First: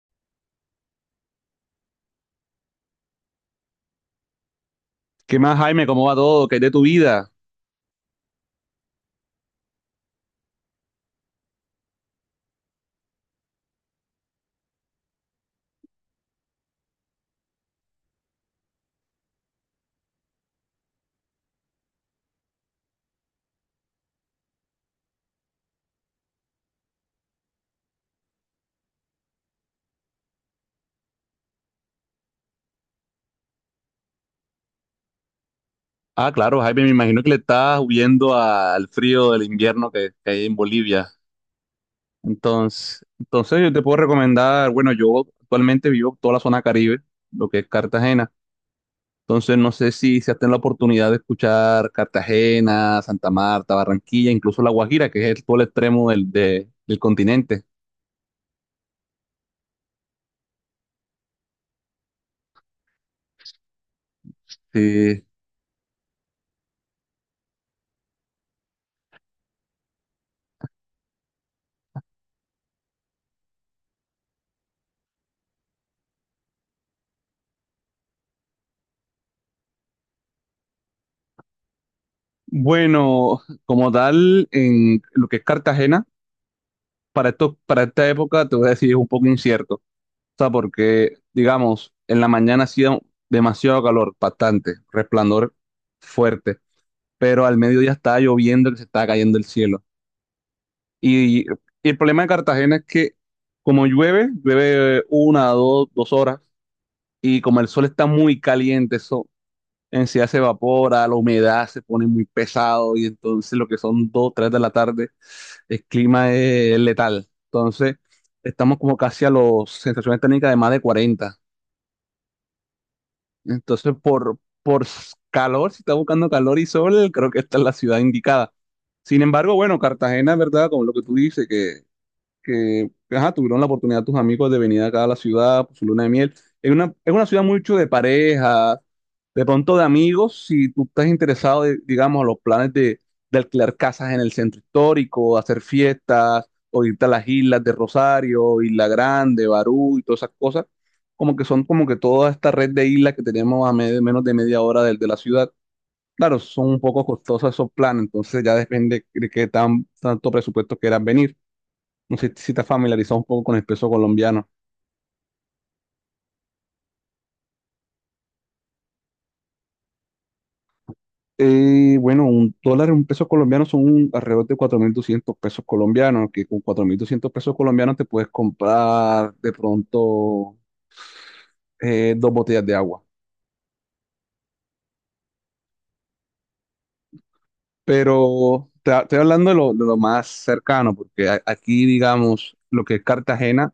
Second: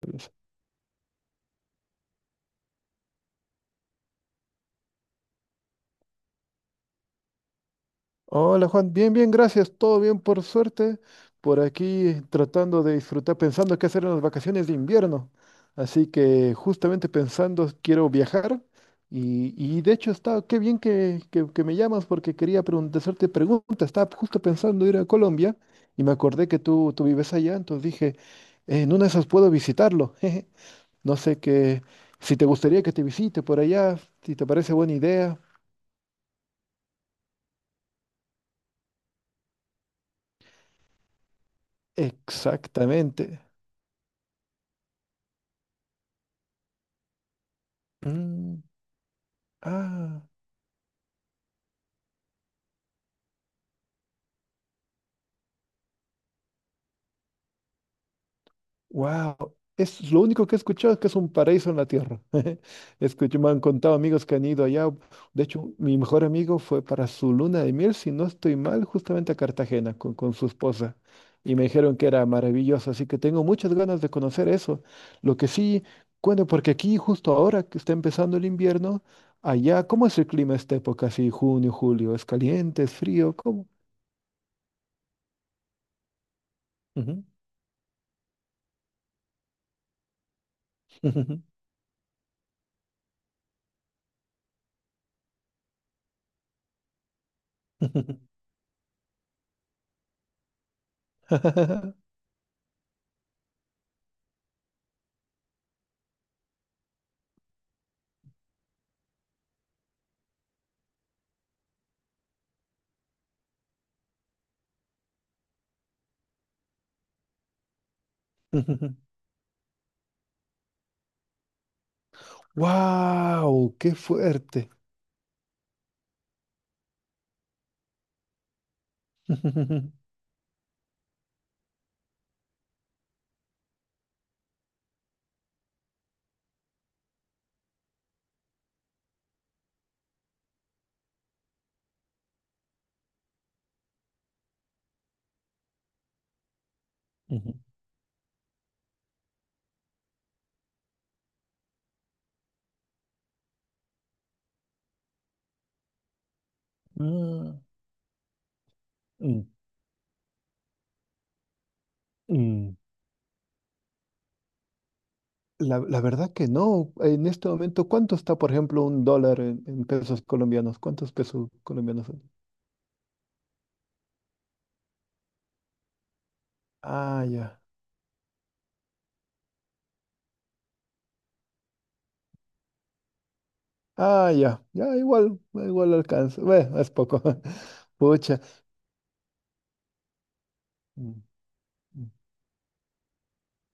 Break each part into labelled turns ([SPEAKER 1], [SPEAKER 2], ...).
[SPEAKER 1] Pues,
[SPEAKER 2] ¿Qué más, Jaime? ¿Cómo va todo? ¿Qué es de tu vida?
[SPEAKER 1] hola Juan, bien, bien, gracias, todo bien por suerte, por aquí tratando de disfrutar, pensando qué hacer en las vacaciones de invierno. Así que justamente pensando, quiero viajar y de hecho está, qué bien que, que me llamas porque hacerte preguntas, estaba justo pensando ir a Colombia y me acordé que tú vives allá, entonces dije, en una de esas puedo visitarlo. No sé qué, si te gustaría que te visite por allá, si te parece buena idea.
[SPEAKER 2] Ah, claro, Jaime, me imagino que le estás huyendo al frío del invierno que hay en Bolivia. Entonces,
[SPEAKER 1] Exactamente.
[SPEAKER 2] entonces yo te puedo recomendar, bueno, yo actualmente vivo toda la zona Caribe, lo que es Cartagena.
[SPEAKER 1] Mm.
[SPEAKER 2] Entonces, no sé si
[SPEAKER 1] Ah,
[SPEAKER 2] se has tenido la oportunidad de escuchar Cartagena, Santa Marta, Barranquilla, incluso La Guajira, que es todo el extremo del continente.
[SPEAKER 1] wow. Es lo único que he escuchado es que es un paraíso en la tierra. Escucho, me han contado amigos que han ido allá.
[SPEAKER 2] Sí.
[SPEAKER 1] De hecho, mi mejor amigo fue para su luna de miel, si no estoy mal, justamente a Cartagena con su esposa. Y me dijeron que era maravilloso, así que tengo muchas ganas de conocer eso. Lo que sí, cuento, porque aquí justo ahora que está empezando el invierno, allá, ¿cómo es el clima esta época? Así, junio, julio, ¿es caliente, es frío?
[SPEAKER 2] Bueno,
[SPEAKER 1] ¿Cómo?
[SPEAKER 2] como tal, en lo que es Cartagena,
[SPEAKER 1] Ujú.
[SPEAKER 2] para esta época, te voy a decir, es un poco incierto sea, porque, digamos, en la mañana hacía demasiado calor, bastante, resplandor fuerte, pero al mediodía estaba lloviendo, que se estaba cayendo el cielo. Y el problema de Cartagena es que como llueve, llueve una, dos horas, y como el sol está muy caliente, eso en sí se evapora, la humedad se pone muy pesado, y entonces lo que son dos, tres de la tarde, el clima es letal. Entonces, estamos como casi a las sensaciones térmicas de más de 40.
[SPEAKER 1] ¡Wow!
[SPEAKER 2] Entonces,
[SPEAKER 1] ¡Qué
[SPEAKER 2] por,
[SPEAKER 1] fuerte!
[SPEAKER 2] por s- calor, si está buscando calor y sol, creo que esta es la ciudad indicada. Sin embargo, bueno, Cartagena, ¿verdad? Como lo que tú dices, que ajá, tuvieron la oportunidad tus amigos de venir acá a la ciudad por su luna de miel. Es una ciudad mucho de parejas, de pronto de amigos, si tú estás interesado, de, digamos, a los planes de alquilar casas en el centro histórico, hacer fiestas, o irte a las
[SPEAKER 1] Ujú.
[SPEAKER 2] islas de Rosario, Isla Grande, Barú y todas esas cosas, como que son como que toda esta red de islas que tenemos a menos de media hora de la ciudad. Claro, son un poco costosos
[SPEAKER 1] Ah,
[SPEAKER 2] esos planes, entonces ya depende de
[SPEAKER 1] mm,
[SPEAKER 2] qué tanto presupuesto quieran venir. No sé si te has
[SPEAKER 1] mm.
[SPEAKER 2] familiarizado un poco con el peso colombiano.
[SPEAKER 1] La verdad que no. En este momento, ¿cuánto está, por ejemplo, un dólar en pesos colombianos? ¿Cuántos pesos colombianos son?
[SPEAKER 2] Bueno, un dólar, un peso colombiano son alrededor de 4.200 pesos colombianos, que con cuatro mil
[SPEAKER 1] Ah,
[SPEAKER 2] doscientos pesos
[SPEAKER 1] ya.
[SPEAKER 2] colombianos te puedes comprar de pronto dos botellas de agua.
[SPEAKER 1] Ah, ya. Ya, igual, igual alcanza. Bueno, es poco. Pucha.
[SPEAKER 2] Pero estoy hablando de lo más cercano,
[SPEAKER 1] Mm,
[SPEAKER 2] porque aquí,
[SPEAKER 1] mm,
[SPEAKER 2] digamos, lo que es Cartagena,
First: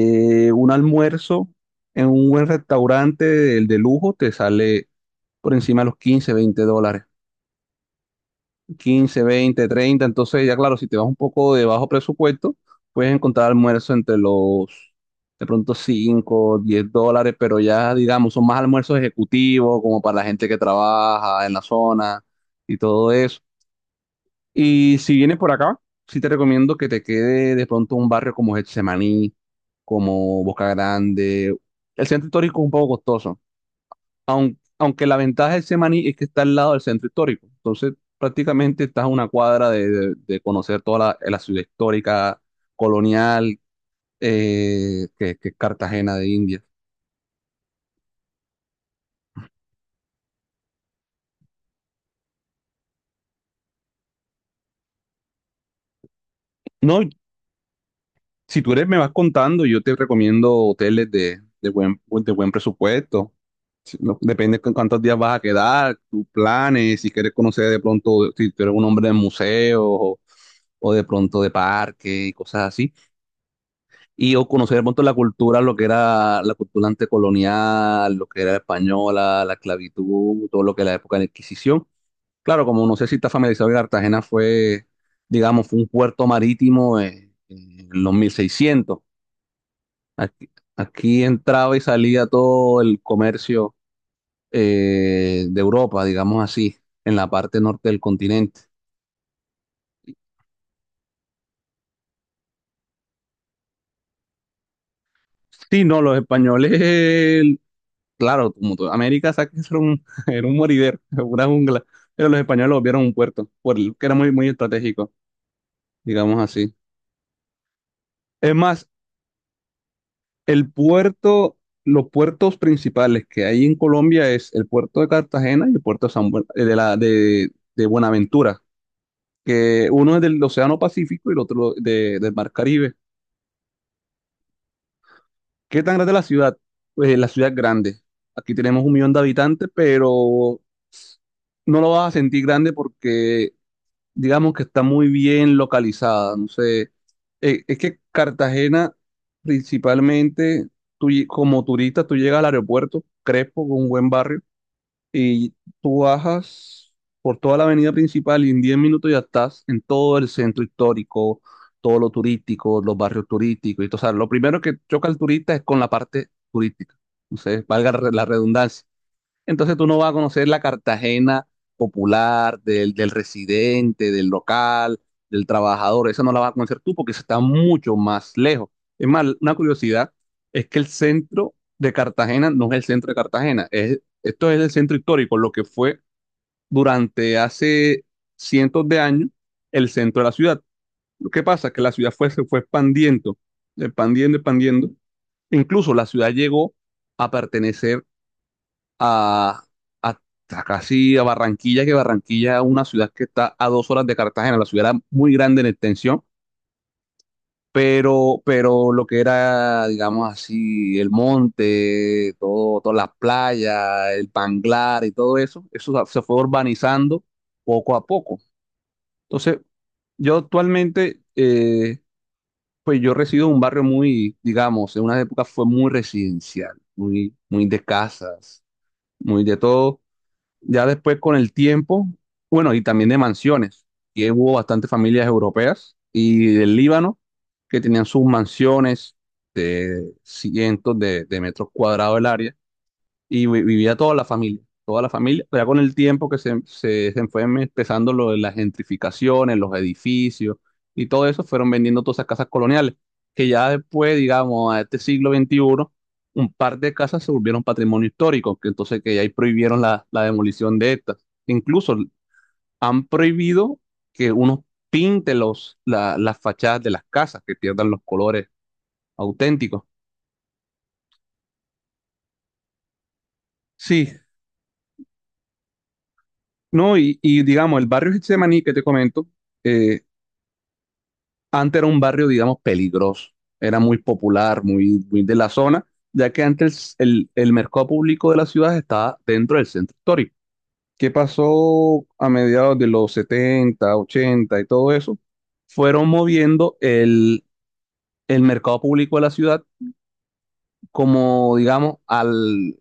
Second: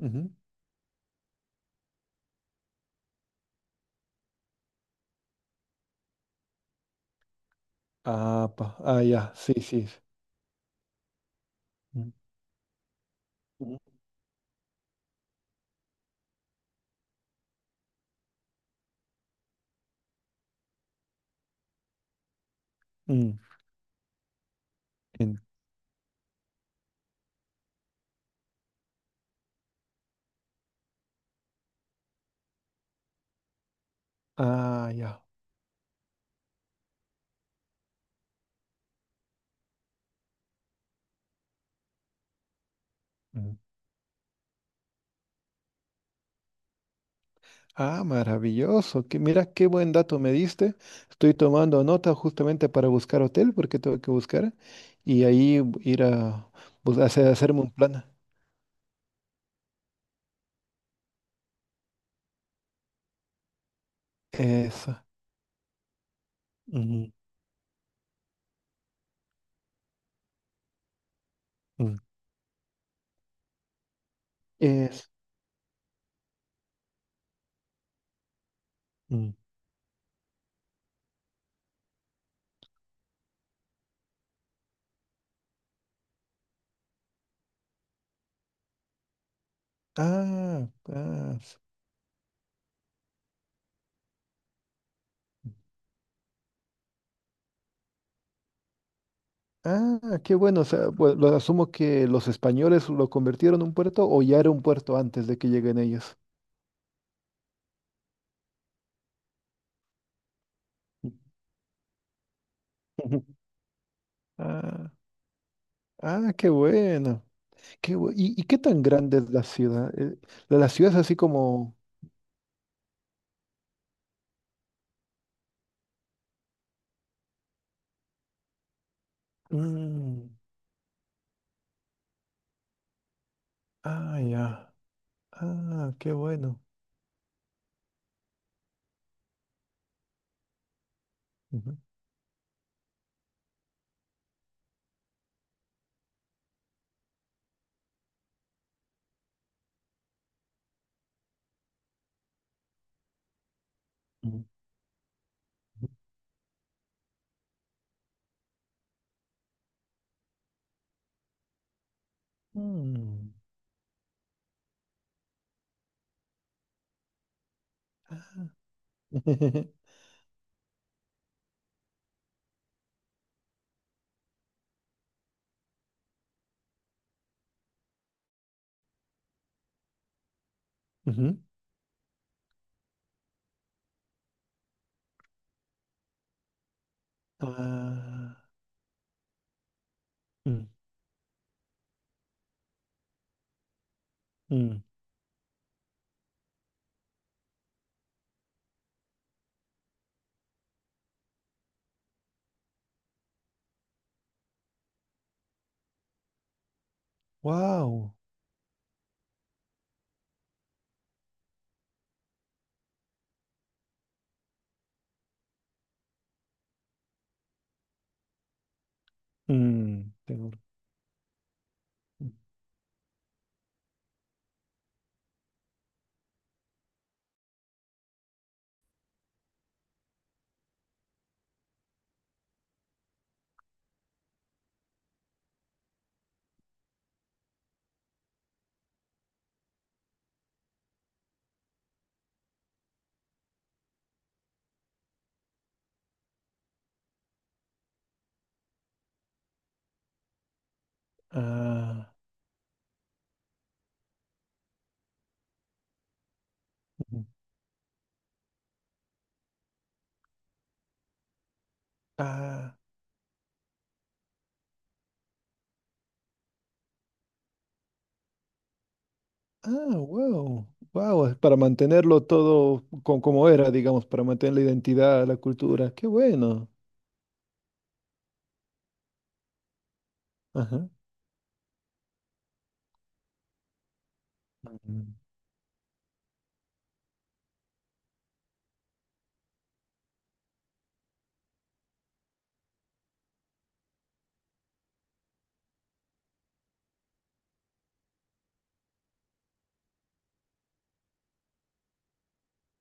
[SPEAKER 1] ujú.
[SPEAKER 2] un almuerzo en un buen restaurante de lujo te sale por encima de los 15 20 dólares.
[SPEAKER 1] Ah, pa. Ah,
[SPEAKER 2] Quince,
[SPEAKER 1] ya. Sí,
[SPEAKER 2] 20,
[SPEAKER 1] sí.
[SPEAKER 2] 30. Entonces, ya claro, si te vas un poco de bajo
[SPEAKER 1] Mm,
[SPEAKER 2] presupuesto, puedes encontrar
[SPEAKER 1] ujú.
[SPEAKER 2] almuerzo entre los de pronto 5, 10 dólares, pero ya digamos, son más almuerzos ejecutivos, como para la gente que trabaja en la zona y todo
[SPEAKER 1] Mm,
[SPEAKER 2] eso. Y si vienes
[SPEAKER 1] en-
[SPEAKER 2] por acá, sí te recomiendo que te quede de pronto un barrio como Getsemaní, como Boca Grande. El centro histórico es un poco costoso,
[SPEAKER 1] Ah,
[SPEAKER 2] aunque la
[SPEAKER 1] ya.
[SPEAKER 2] ventaja de Semaní es que está al lado del centro histórico. Entonces, prácticamente estás a una cuadra de conocer toda la ciudad histórica, colonial, que es Cartagena de Indias.
[SPEAKER 1] Ah, maravilloso. Que, mira qué buen dato me diste. Estoy tomando nota justamente para buscar hotel, porque tengo que buscar. Y ahí ir a
[SPEAKER 2] No,
[SPEAKER 1] hacer, hacerme un plan.
[SPEAKER 2] si tú eres, me vas contando, yo te recomiendo hoteles de buen presupuesto. Si- no, Depende con
[SPEAKER 1] Eso.
[SPEAKER 2] cuántos días vas a quedar, tus planes, si
[SPEAKER 1] Ujú,
[SPEAKER 2] quieres conocer de pronto, si tú eres un hombre de museos o de pronto de
[SPEAKER 1] ujú.
[SPEAKER 2] parque y cosas así. Y o conocer un montón
[SPEAKER 1] Es.
[SPEAKER 2] la cultura, lo que era la cultura antecolonial, lo que era la
[SPEAKER 1] Ujú.
[SPEAKER 2] española, la esclavitud, todo lo que era la época de la Inquisición. Claro, como no sé si está familiarizado, Cartagena fue, digamos, fue un puerto marítimo en los mil seiscientos. Aquí,
[SPEAKER 1] Ah,
[SPEAKER 2] aquí
[SPEAKER 1] ah, s-
[SPEAKER 2] entraba y salía todo el comercio de Europa, digamos así, en la parte norte del continente.
[SPEAKER 1] ah, qué bueno. O sea, lo asumo que los españoles lo convirtieron en un puerto o ya era un puerto antes de que lleguen
[SPEAKER 2] Sí, no,
[SPEAKER 1] ellos.
[SPEAKER 2] los españoles claro, como toda América, ¿sabes que eso era un, era un moridero, una jungla? Pero los españoles lo vieron un puerto, que era muy, muy
[SPEAKER 1] Ah,
[SPEAKER 2] estratégico,
[SPEAKER 1] ah,
[SPEAKER 2] digamos
[SPEAKER 1] qué
[SPEAKER 2] así.
[SPEAKER 1] bueno. Y
[SPEAKER 2] Es
[SPEAKER 1] qué tan
[SPEAKER 2] más,
[SPEAKER 1] grande es la ciudad? La
[SPEAKER 2] el
[SPEAKER 1] ciudad es así
[SPEAKER 2] puerto,
[SPEAKER 1] como.
[SPEAKER 2] los puertos principales que hay en Colombia es el puerto de Cartagena y el puerto de, San Buen- de, la, de Buenaventura, que uno es
[SPEAKER 1] Mm,
[SPEAKER 2] del Océano Pacífico y el otro del Mar Caribe.
[SPEAKER 1] ah, ya.
[SPEAKER 2] ¿Qué
[SPEAKER 1] Ah,
[SPEAKER 2] tan grande
[SPEAKER 1] qué
[SPEAKER 2] es la ciudad?
[SPEAKER 1] bueno.
[SPEAKER 2] Pues la ciudad es grande. Aquí tenemos un millón de habitantes, pero
[SPEAKER 1] Ujú,
[SPEAKER 2] no lo vas a sentir grande porque digamos que está muy bien localizada. No sé, es que Cartagena, principalmente, como turista, tú llegas al aeropuerto, Crespo, con un buen barrio,
[SPEAKER 1] ujú,
[SPEAKER 2] y
[SPEAKER 1] ujú.
[SPEAKER 2] tú bajas por toda la avenida principal y en 10 minutos ya estás en todo el centro histórico, todo lo turístico, los barrios
[SPEAKER 1] Mm.
[SPEAKER 2] turísticos. Y, todo. O sea, lo primero que choca al turista es con la parte turística. No sé, valga la redundancia. Entonces tú no vas a conocer la Cartagena popular, del residente, del local, del trabajador. Esa no la vas a conocer tú porque esa está mucho más lejos. Es más, una curiosidad es que el
[SPEAKER 1] Ujú.
[SPEAKER 2] centro de Cartagena no es el centro de Cartagena. Esto es el centro histórico, lo que fue durante hace
[SPEAKER 1] Ah,
[SPEAKER 2] cientos de años el centro de la ciudad.
[SPEAKER 1] mm,
[SPEAKER 2] Lo que pasa es que la ciudad se fue expandiendo, expandiendo,
[SPEAKER 1] mm.
[SPEAKER 2] expandiendo. Incluso la ciudad llegó a pertenecer a, a- a casi a Barranquilla, que Barranquilla es una ciudad que está a dos horas de Cartagena, la ciudad era muy grande en extensión,
[SPEAKER 1] Wow.
[SPEAKER 2] pero lo que era, digamos así, el monte, todas las playas, el Panglar y todo eso, eso se fue urbanizando poco a poco. Entonces,
[SPEAKER 1] Mm,
[SPEAKER 2] yo
[SPEAKER 1] tengo,
[SPEAKER 2] actualmente,
[SPEAKER 1] mm.
[SPEAKER 2] pues yo resido en un barrio muy, digamos, en una época fue muy residencial, muy, muy de casas, muy de todo. Ya después con el tiempo, bueno, y también de mansiones, y hubo bastantes familias europeas y del Líbano que tenían sus mansiones de cientos de metros cuadrados el área y vivía toda la familia, pero ya con el tiempo que se fue empezando lo de las gentrificaciones, los edificios y todo eso, fueron vendiendo
[SPEAKER 1] Ah,
[SPEAKER 2] todas esas casas coloniales, que ya después, digamos, a este siglo veintiuno un par de casas
[SPEAKER 1] ujú.
[SPEAKER 2] se volvieron patrimonio histórico, que entonces que ya ahí prohibieron la demolición de estas. Incluso
[SPEAKER 1] Ah,
[SPEAKER 2] han prohibido que uno pinte las fachadas de las casas, que pierdan los colores auténticos.
[SPEAKER 1] ah, wow. Wow, es para mantenerlo todo como era, digamos,
[SPEAKER 2] Sí,
[SPEAKER 1] para mantener la identidad, la cultura. Qué bueno.
[SPEAKER 2] no, y digamos, el barrio Getsemaní que te comento, eh,
[SPEAKER 1] Ajá.
[SPEAKER 2] antes era un barrio, digamos, peligroso. Era muy popular, muy,
[SPEAKER 1] Mm,
[SPEAKER 2] muy de la zona, ya que antes el mercado público de la ciudad estaba dentro del centro histórico. ¿Qué pasó a mediados de los 70, 80 y todo eso? Fueron moviendo el mercado público de la ciudad como, digamos,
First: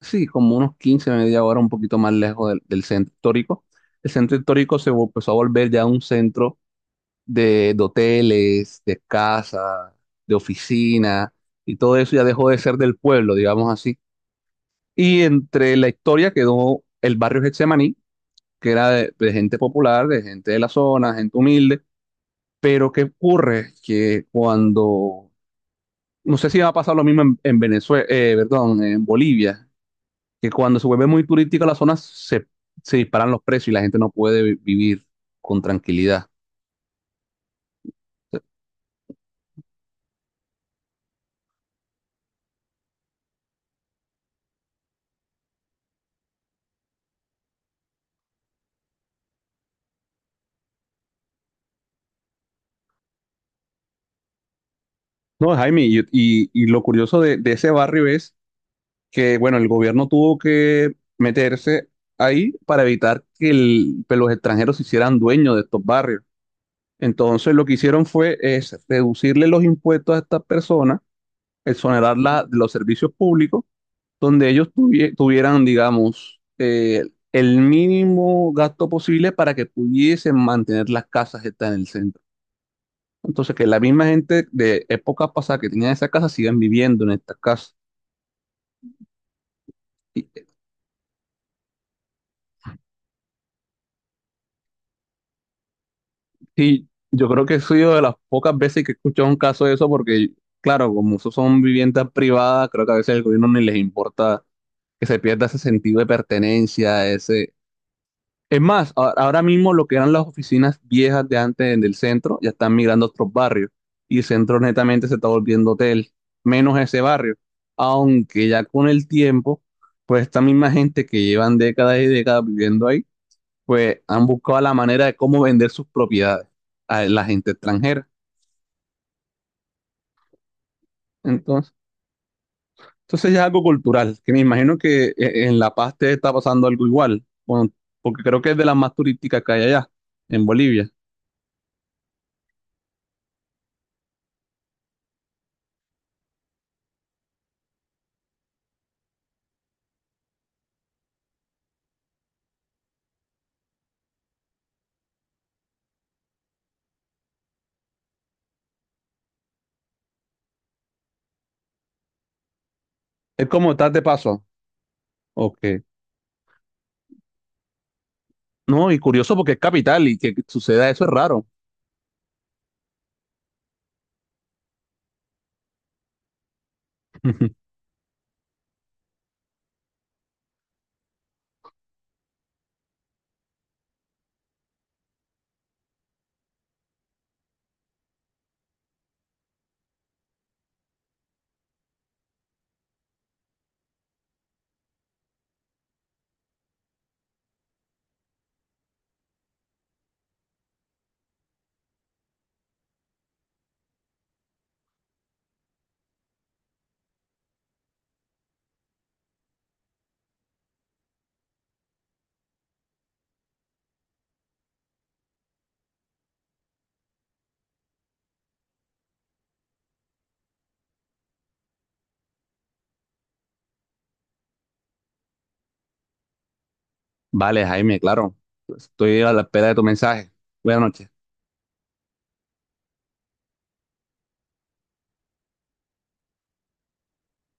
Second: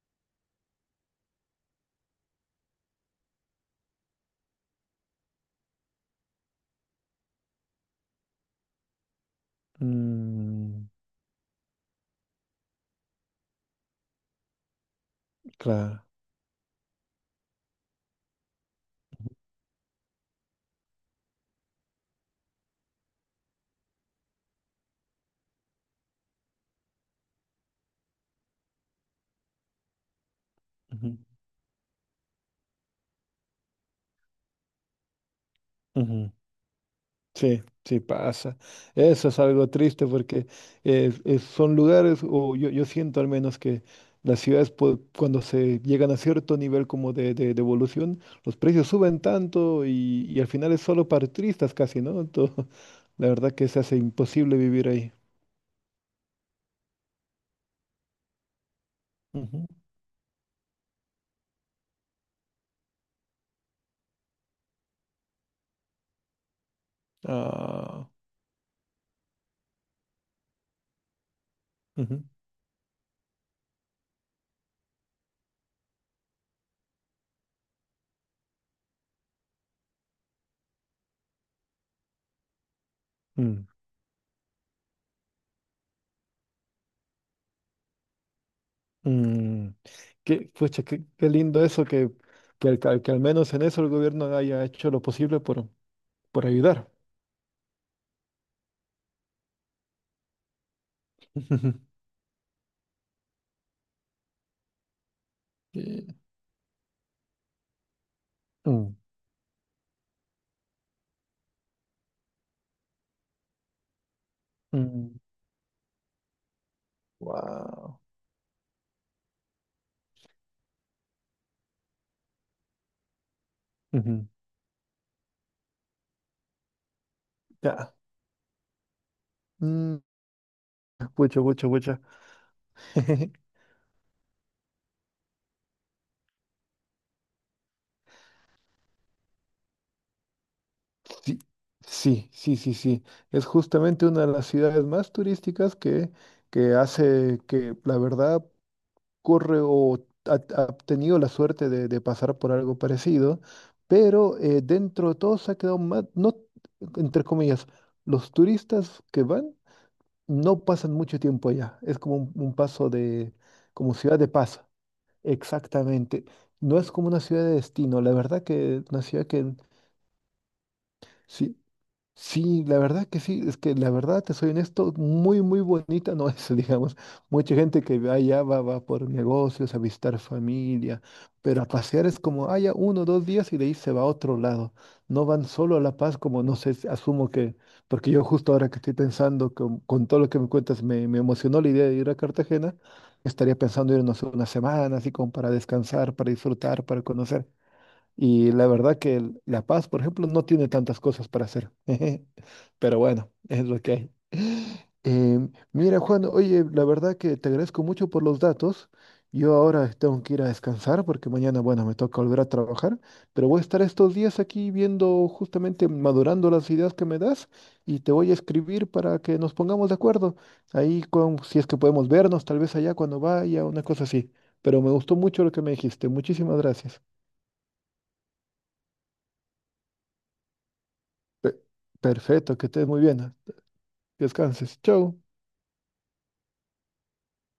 [SPEAKER 2] sí, como unos 15, media hora, un poquito más lejos del centro histórico. El centro histórico empezó a volver ya un centro de hoteles, de casa, de
[SPEAKER 1] mm,
[SPEAKER 2] oficina, y todo eso ya dejó de ser del pueblo, digamos así. Y entre la
[SPEAKER 1] claro.
[SPEAKER 2] historia quedó el barrio Getsemaní, que era de gente popular, de gente de la zona, gente humilde. Pero ¿qué ocurre? Que cuando, no sé si va a pasar lo mismo en Venezuela, perdón, en Bolivia, que cuando se vuelve
[SPEAKER 1] Ujú,
[SPEAKER 2] muy turística la zona, se disparan los precios y la gente no puede vivir con tranquilidad.
[SPEAKER 1] ujú. Sí, sí pasa. Eso es algo triste porque son lugares, o yo siento al menos que las ciudades cuando se llegan a cierto nivel como de evolución, los precios suben tanto y al final es solo para turistas casi, ¿no? Entonces, la verdad que se hace imposible vivir ahí.
[SPEAKER 2] No, Jaime, y lo curioso de ese barrio es que, bueno,
[SPEAKER 1] Ujú.
[SPEAKER 2] el gobierno tuvo que meterse ahí para evitar que los extranjeros se hicieran dueños de estos barrios. Entonces, lo que hicieron
[SPEAKER 1] Ah,
[SPEAKER 2] fue es reducirle los impuestos a estas personas,
[SPEAKER 1] ujú.
[SPEAKER 2] exonerarlas de los servicios públicos donde ellos tuvieran, digamos, el mínimo gasto posible para que pudiesen mantener las casas que están en el centro. Entonces,
[SPEAKER 1] Mm,
[SPEAKER 2] que la misma gente de épocas pasadas que tenían esa casa sigan viviendo en estas casas.
[SPEAKER 1] mm.
[SPEAKER 2] Y,
[SPEAKER 1] Qué, pucha, qué, qué lindo eso que al menos en eso el gobierno haya hecho lo posible por
[SPEAKER 2] y
[SPEAKER 1] ayudar.
[SPEAKER 2] yo creo que he sido de las pocas veces que he escuchado un caso de eso, porque, claro, como eso son viviendas privadas, creo que a veces al gobierno ni les importa que se pierda ese sentido de
[SPEAKER 1] Ujú.
[SPEAKER 2] pertenencia, ese. Es más,
[SPEAKER 1] Mm,
[SPEAKER 2] ahora mismo lo que eran las oficinas viejas de antes en el centro ya están migrando a otros barrios y el centro netamente se
[SPEAKER 1] mm.
[SPEAKER 2] está volviendo hotel, menos ese barrio.
[SPEAKER 1] Wow.
[SPEAKER 2] Aunque ya con el tiempo, pues esta misma gente que llevan décadas y décadas viviendo ahí, pues
[SPEAKER 1] Ujú.
[SPEAKER 2] han buscado la manera de cómo vender sus propiedades a la gente
[SPEAKER 1] Ya.
[SPEAKER 2] extranjera.
[SPEAKER 1] Mm, pucha, pucha,
[SPEAKER 2] Entonces,
[SPEAKER 1] pucha.
[SPEAKER 2] entonces ya es algo cultural, que me imagino que en La Paz te está pasando algo igual, bueno, porque creo que es de las más turísticas que hay allá, en Bolivia.
[SPEAKER 1] Sí, sí, sí, sí, sí. Es justamente una de las ciudades más turísticas que hace que la verdad corre o ha, ha tenido la suerte de pasar por algo parecido, pero dentro de todo se ha quedado más, no, entre comillas, los turistas que van no pasan mucho tiempo allá. Es como un paso de,
[SPEAKER 2] Es como estás
[SPEAKER 1] como
[SPEAKER 2] de
[SPEAKER 1] ciudad de
[SPEAKER 2] paso.
[SPEAKER 1] paso.
[SPEAKER 2] Ok.
[SPEAKER 1] Exactamente. No es como una ciudad de destino. La verdad que
[SPEAKER 2] No, y
[SPEAKER 1] una ciudad
[SPEAKER 2] curioso porque
[SPEAKER 1] que
[SPEAKER 2] es capital y que suceda eso es raro.
[SPEAKER 1] sí. Sí, la verdad que sí, es que la verdad, te soy honesto, muy, muy bonita no es, digamos. Mucha gente que va allá va, va por negocios, a visitar familia, pero a pasear es como, haya uno o dos días y de ahí se va a otro lado. No van solo a La Paz, como no sé, asumo que, porque yo justo ahora que estoy pensando, con todo lo que me cuentas, me emocionó la idea de ir a Cartagena, estaría pensando irnos una semana, así como para descansar, para disfrutar, para conocer. Y la verdad que La Paz, por ejemplo, no tiene tantas cosas para hacer. Pero bueno, es lo que hay. Em, mira, Juan, oye, la verdad que te agradezco mucho por los datos. Yo ahora tengo que ir a descansar porque mañana, bueno, me toca volver a trabajar, pero voy a estar estos días aquí viendo justamente, madurando las ideas que me das y te voy a escribir para que nos pongamos de acuerdo. Ahí con, si es que podemos vernos, tal vez allá cuando vaya, una cosa así. Pero me gustó mucho lo que me dijiste. Muchísimas gracias.
[SPEAKER 2] Vale, Jaime, claro. Estoy a la espera de tu mensaje. Buenas noches.
[SPEAKER 1] Pe- Perfecto, que estés muy bien. ¿No? Descanses. Chau.